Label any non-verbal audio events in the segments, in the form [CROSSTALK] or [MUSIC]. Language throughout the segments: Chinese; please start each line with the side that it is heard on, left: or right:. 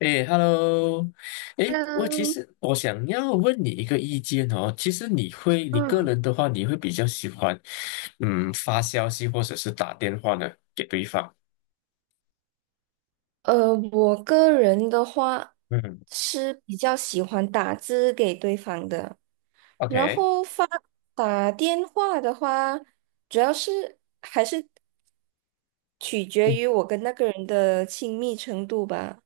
left: 诶 h e l l o 诶，其
right: 嗯
left: 实我想要问你一个意见哦。其实你会，你个
right: 嗯，
left: 人的话，你会比较喜欢，嗯，发消息或者是打电话呢给对方。
right: 我个人的话
left: 嗯
right: 是比较喜欢打字给对方的，然
left: ，OK，
right: 后打电话的话，主要是还是取决
left: 嗯
right: 于我跟那个人的亲密程度吧。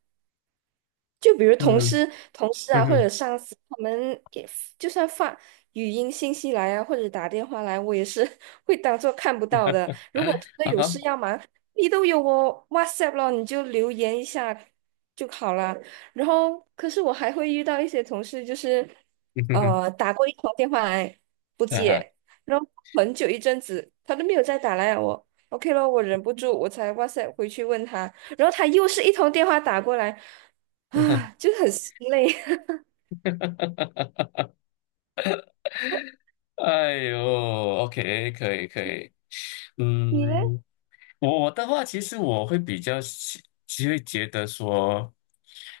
right: 就比如同
left: 嗯，
right: 事、同事啊，
left: 嗯
right: 或者
left: 哼。
right: 上司，他们给就算发语音信息来啊，或者打电话来，我也是 [LAUGHS] 会当做看不到的。
left: [LAUGHS]
right: 如果真的
left: 啊
right: 有
left: 哈。
right: 事要忙，你都有我 WhatsApp 了，你就留言一下就好啦。然后，可是我还会遇到一些同事，就是
left: 嗯哼哼。
right: 打过一通电话来不
left: 啊哈。
right: 接，然后很久一阵子他都没有再打来我。OK 咯，我忍不住，我才哇塞回去问他，然后他又是一通电话打过来。
left: [LAUGHS] 哈！
right: 啊，就很心累。[LAUGHS]
left: 哎呦，OK，可以可以。
right: 你嘞？
left: 嗯，我的话，其实我会比较喜，其实会觉得说，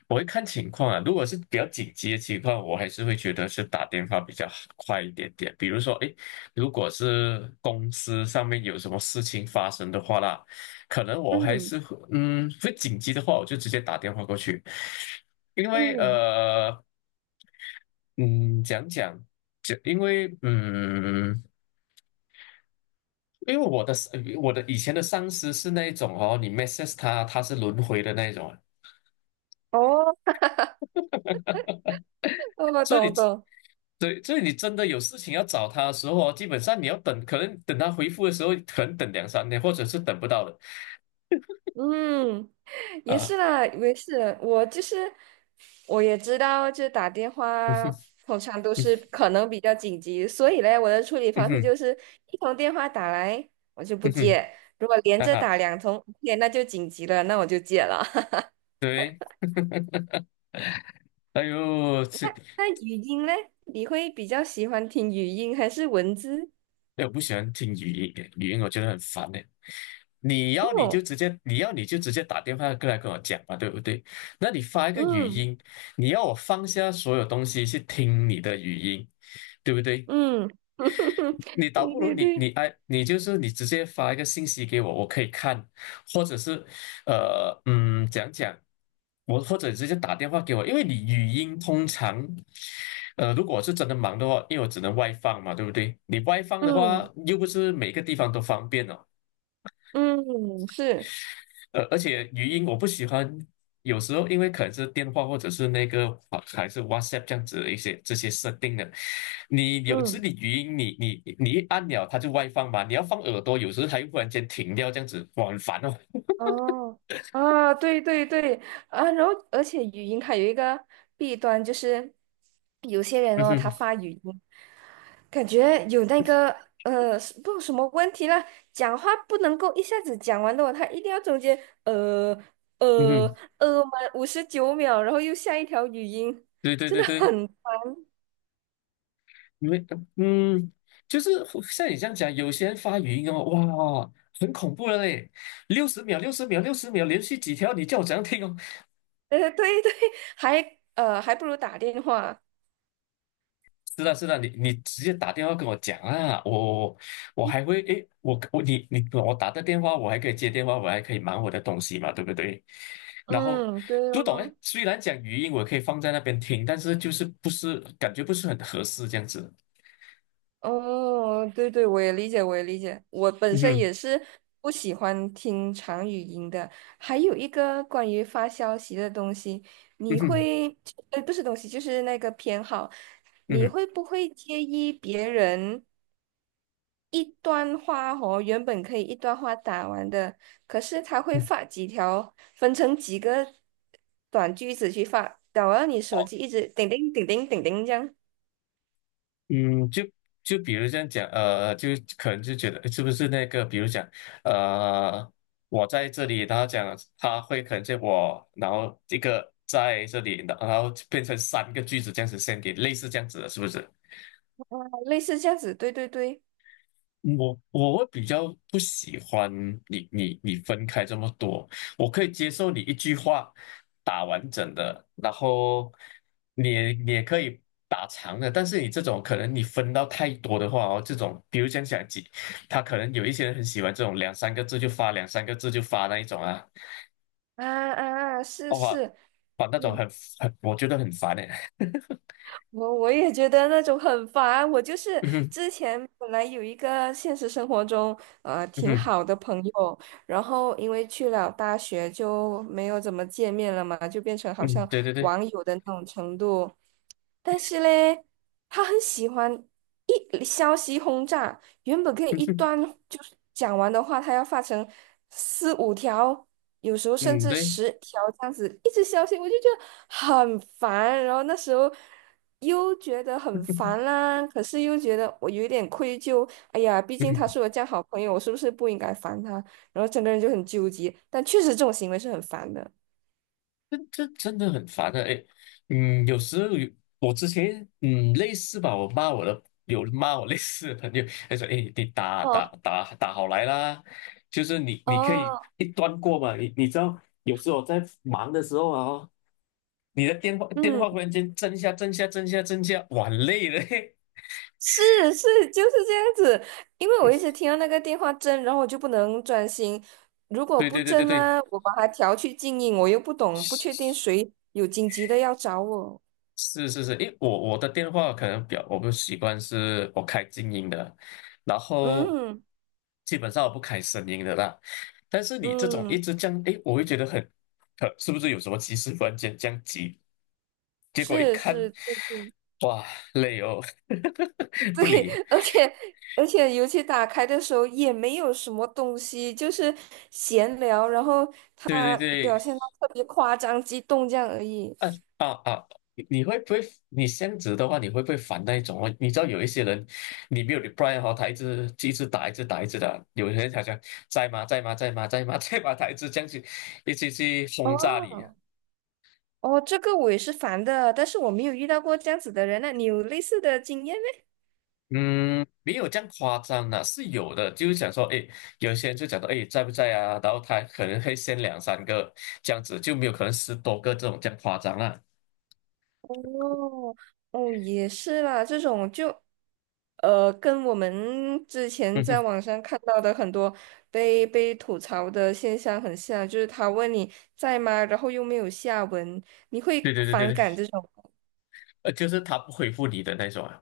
left: 我会看情况啊。如果是比较紧急的情况，我还是会觉得是打电话比较好快一点点。比如说，诶，如果是公司上面有什么事情发生的话啦，可能我还
right: 嗯
left: 是会嗯，会紧急的话，我就直接打电话过去，因为。
right: 嗯，
left: 嗯，讲，因为嗯，因为我的我的以前的上司是那一种哦，你 message 他，他是轮回的那一种啊，
right: 哦，我
left: 所以你
right: 懂懂，
left: 对，所以你真的有事情要找他的时候哦，基本上你要等，可能等他回复的时候，可能等两三天，或者是等不到的
right: 嗯，也
left: 啊。
right: 是啦，没事，我就是我也知道，就打电
left: [LAUGHS] 嗯
right: 话
left: 哼。
right: 通常都是可能比较紧急，所以嘞，我的处理
left: 嗯
right: 方式
left: 哼。
right: 就是一通电话打来我就不
left: 嗯哼。
right: 接，如果连
left: 哈
right: 着
left: 哈。
right: 打两通 o 那就紧急了，那我就接了。[LAUGHS]
left: 对，哎呦，这
right: 那语音嘞，你会比较喜欢听语音还是文字？
left: 哎，我不喜欢听语音，语音我觉得很烦哎。你要你就
right: 哦，
left: 直接，你要你就直接打电话过来跟我讲嘛，对不对？那你发一个语
right: 嗯
left: 音，你要我放下所有东西去听你的语音，对不对？
right: 嗯，[LAUGHS]
left: 你倒
right: 对
left: 不如
right: 对
left: 你
right: 对。
left: 你哎，你就是你直接发一个信息给我，我可以看，或者是讲，我或者直接打电话给我，因为你语音通常，如果是真的忙的话，因为我只能外放嘛，对不对？你外放的话，
right: 嗯
left: 又不是每个地方都方便哦。
right: 嗯，是，
left: 而且语音我不喜欢，有时候因为可能是电话或者是那个啊还是 WhatsApp 这样子的一些这些设定的，你有时
right: 嗯，
left: 你语音你一按了它就外放嘛，你要放耳朵，有时候它又忽然间停掉这样子，哇，很烦哦。[LAUGHS]
right: 哦，啊，对对对，啊，然后而且语音它有一个弊端，就是有些人
left: 嗯
right: 哦，
left: 哼。
right: 他发语音，感觉有那个是不知道什么问题了，讲话不能够一下子讲完的哦，他一定要中间呃
left: 嗯
right: 呃
left: 哼。
right: 满59秒，然后又下一条语音，
left: 对对
right: 真
left: 对
right: 的
left: 对。
right: 很，
left: 因为嗯，就是像你这样讲，有些人发语音哦，哇，很恐怖的嘞，60秒、60秒、60秒，连续几条，你叫我怎样听哦？
right: 对对，还不如打电话，
left: 是的，是的，你你直接打电话跟我讲啊，我我还会诶，我我你你我打的电话，我还可以接电话，我还可以忙我的东西嘛，对不对？然后
right: 嗯，对
left: 不懂诶，
right: 哦。
left: 虽然讲语音我可以放在那边听，但是就是不是感觉不是很合适这样子。
right: 哦，对对，我也理解，我也理解。我本
left: 嗯
right: 身
left: 哼。
right: 也是不喜欢听长语音的。还有一个关于发消息的东西，
left: 嗯
right: 你
left: 哼。
right: 会，不是东西，就是那个偏好，
left: 嗯
right: 你
left: 哼。
right: 会不会介意别人一段话哦，原本可以一段话打完的，可是他会
left: 嗯。
right: 发几条，分成几个短句子去发，打完你手机一直叮叮叮叮叮叮这样，
left: 嗯，就比如这样讲，可能就觉得诶是不是那个，比如讲，呃，我在这里，然后讲他会可能见我，然后一个在这里，然后变成三个句子这样子 s e n d i 类似这样子的，是不是？
right: 哦类似这样子，对对对。
left: 我我会比较不喜欢你分开这么多，我可以接受你一句话打完整的，然后你也可以打长的，但是你这种可能你分到太多的话哦，这种比如讲几，他可能有一些人很喜欢这种两三个字就发，两三个字就发那一种啊，
right: 啊啊，啊是
left: 哇，
right: 是，
left: 把那种
right: 嗯，
left: 很我觉得很烦哎。
right: 我也觉得那种很烦。我就
left: [LAUGHS]
right: 是
left: 嗯哼。
right: 之前本来有一个现实生活中
left: 嗯
right: 挺
left: 哼。
right: 好的朋友，然后因为去了大学就没有怎么见面了嘛，就变成好
left: 嗯。
right: 像
left: 对对对。
right: 网友的那种程度。但是嘞，他很喜欢一消息轰炸，原本可
left: [LAUGHS]
right: 以
left: 嗯
right: 一段
left: 哼。
right: 就是讲完的话，他要发成四五条。有时候甚
left: 嗯。
right: 至
left: 对。
right: 10条这样子一直消息，我就觉得很烦。然后那时候又觉得很烦
left: [LAUGHS]
right: 啦，可是又觉得我有一点愧疚。哎呀，毕竟他是我这样好朋友，我是不是不应该烦他？然后整个人就很纠结。但确实这种行为是很烦的。
left: 这这真的很烦的，哎，嗯，有时候有我之前类似吧，我骂我的有骂我类似的朋友，他说，哎，你打打
right: 哦
left: 打打好来啦，就是你你可以
right: 哦，
left: 一端过嘛，你你知道有时候我在忙的时候啊哦，你的电话电
right: 嗯，
left: 话忽然间震一下震一下震一下震一下，哇很累了，嘿。
right: 是是，就是这样子。因为我一直听
left: [LAUGHS]
right: 到那个电话震，然后我就不能专心。如果
left: 对
right: 不
left: 对对对
right: 震
left: 对。
right: 呢，我把它调去静音，我又不懂，不确定谁有紧急的要找我。
left: 是是是。因为我的电话可能表我不习惯是我开静音的，然后
right: 嗯
left: 基本上我不开声音的啦。但是你这种一
right: 嗯，
left: 直这样，诶，我会觉得很，可是不是有什么急事突然间这样急？结果一
right: 是
left: 看，
right: 是，对对
left: 哇，累哦。
right: 对，
left: [LAUGHS] 不理。
right: [LAUGHS] 而且，尤其打开的时候也没有什么东西，就是闲聊，然后
left: 对对
right: 他
left: 对。
right: 表现的特别夸张、激动这样而已。
left: 啊啊啊！你你会不会？你这样子的话，你会不会烦那一种哦？你知道有一些人，你没有 reply 哈，他一直一直打，一直打，一直的，有些人好像在吗？在吗？在吗？在吗？[LAUGHS] 在吗？他一直这样去，一直去轰炸你。
right: 哦哦，这个我也是烦的，但是我没有遇到过这样子的人那你有类似的经验？
left: 嗯，没有这样夸张的，是有的。就是想说，哎，有些人就讲到，哎，在不在啊？然后他可能会先两三个这样子，就没有可能10多个这种这样夸张啊。
right: 哦，哦，也是啦，这种就，跟我们之前
left: 嗯
right: 在
left: 哼。
right: 网上看到的很多被吐槽的现象很像，就是他问你在吗，然后又没有下文，你
left: 对
right: 会
left: 对对对
right: 反
left: 对。
right: 感这种。
left: 就是他不回复你的那种啊，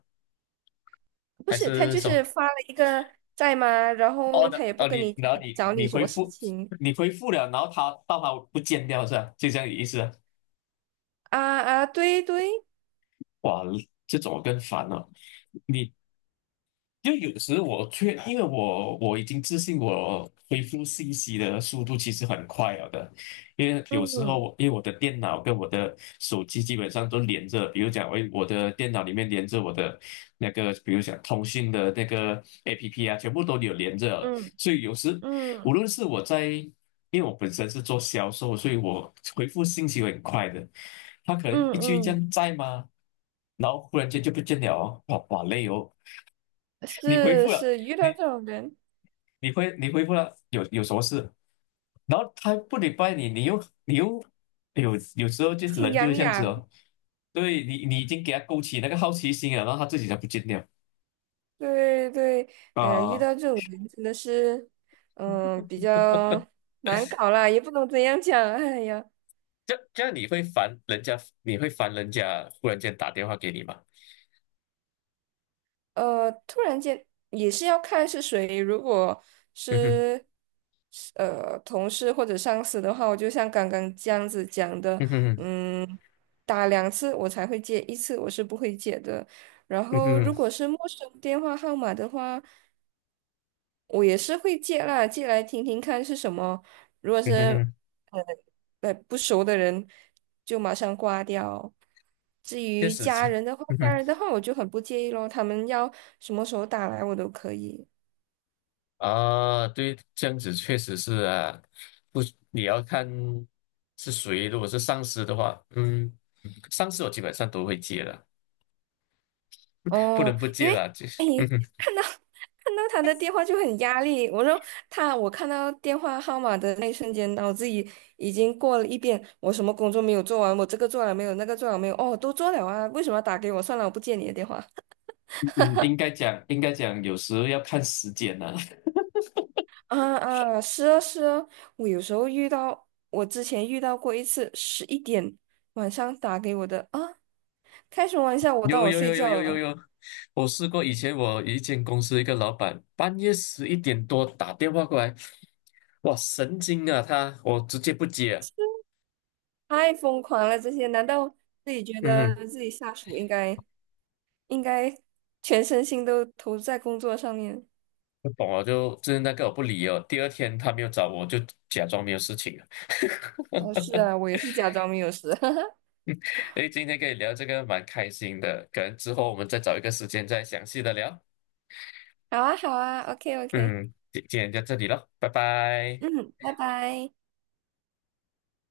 right: 不
left: 还
right: 是，他
left: 是
right: 就
left: 什
right: 是
left: 么？
right: 发了一个在吗，然
left: 哦，
right: 后
left: 那
right: 他也不
left: 哦，
right: 跟
left: 你
right: 你讲
left: 然后你
right: 找你
left: 你
right: 什
left: 回
right: 么事
left: 复，
right: 情
left: 你回复了，然后他到它不见掉是吧？就这样的意思啊。
right: 啊啊，对对，
left: 哇，这种更烦了。你就有时因为我已经自信我恢复信息的速度其实很快了的，因为有时候
right: 嗯
left: 我因为我的电脑跟我的手机基本上都连着，比如讲我的电脑里面连着我的那个，比如讲通讯的那个 APP 啊，全部都有连着了，
right: 嗯
left: 所以无
right: 嗯
left: 论是我在，因为我本身是做销售，所以我回复信息会很快的，他可能
right: 嗯
left: 一句这
right: 嗯，
left: 样在吗？然后忽然间就不见了哦，哇哇累哦，你回
right: 是
left: 复了，
right: 是，遇
left: 你
right: 到这种人
left: 你回复了，有什么事？然后他不礼拜你，你又你又有时候就
right: 心
left: 人就
right: 痒
left: 是这样子
right: 痒。
left: 哦，对你你已经给他勾起那个好奇心了，然后他自己才不见掉
right: 对对，哎呀，遇
left: 啊，
right: 到这种人真的是，嗯，比较难搞啦，也不能怎样讲。哎呀，
left: 这这样你会烦人家，你会烦人家忽然间打电话给你吗？
right: 突然间也是要看是谁，如果
left: 嗯哼。
right: 是是同事或者上司的话，我就像刚刚这样子讲的，
left: 嗯哼。
right: 嗯，打两次我才会接，一次我是不会接的。然
left: 嗯
right: 后
left: 哼。
right: 如果是陌生电话号码的话。我也是会借啦，借来听听看是什么。如果是
left: 嗯哼。
right: 呃不熟的人，就马上挂掉。至
left: 确
right: 于
left: 实
right: 家
left: 是。
right: 人的话，
left: 嗯
right: 家
left: 哼。
right: 人的话我就很不介意咯，他们要什么时候打来我都可以。
left: 啊，对，这样子确实是啊，不，你要看是谁。如果是上司的话，嗯，上司我基本上都会接了，不
right: 哦，
left: 能不
right: 因
left: 接
right: 为
left: 了。就是。
right: 哎，
left: [LAUGHS] 嗯
right: 看到 [LAUGHS] 看到他的电话就很压力。我说他，我看到电话号码的那一瞬间，脑子已经过了一遍，我什么工作没有做完，我这个做了没有，那个做了没有，哦，都做了啊，为什么要打给我？算了，我不接你的电话。
left: 哼，应该讲，应该讲，有时候要看时间呢、
right: 啊啊，是啊是啊，我有时候遇到，我之前遇到过一次，11点晚上打给我的啊，开什么玩笑，
left: [LAUGHS]
right: 我当
left: 有
right: 我
left: 有
right: 睡
left: 有有
right: 觉
left: 有有
right: 了，
left: 有，我试过，以前我一间公司一个老板，半夜11点多打电话过来，哇，神经啊他，我直接不接啊。
right: 太疯狂了这些，难道自己觉
left: 嗯
right: 得
left: 哼。
right: 自己下属应该应该全身心都投入在工作上面？
left: 不懂了，就就是那个我不理哦。第二天他没有找我，就假装没有事情了。
right: 哦，
left: [LAUGHS]
right: 是啊，我也是假装没有事，[LAUGHS]
left: 诶，今天跟你聊这个蛮开心的，可能之后我们再找一个时间再详细的聊。
right: 好啊好啊，OK OK，
left: 嗯，今天就这里了，拜拜。
right: 嗯，拜拜。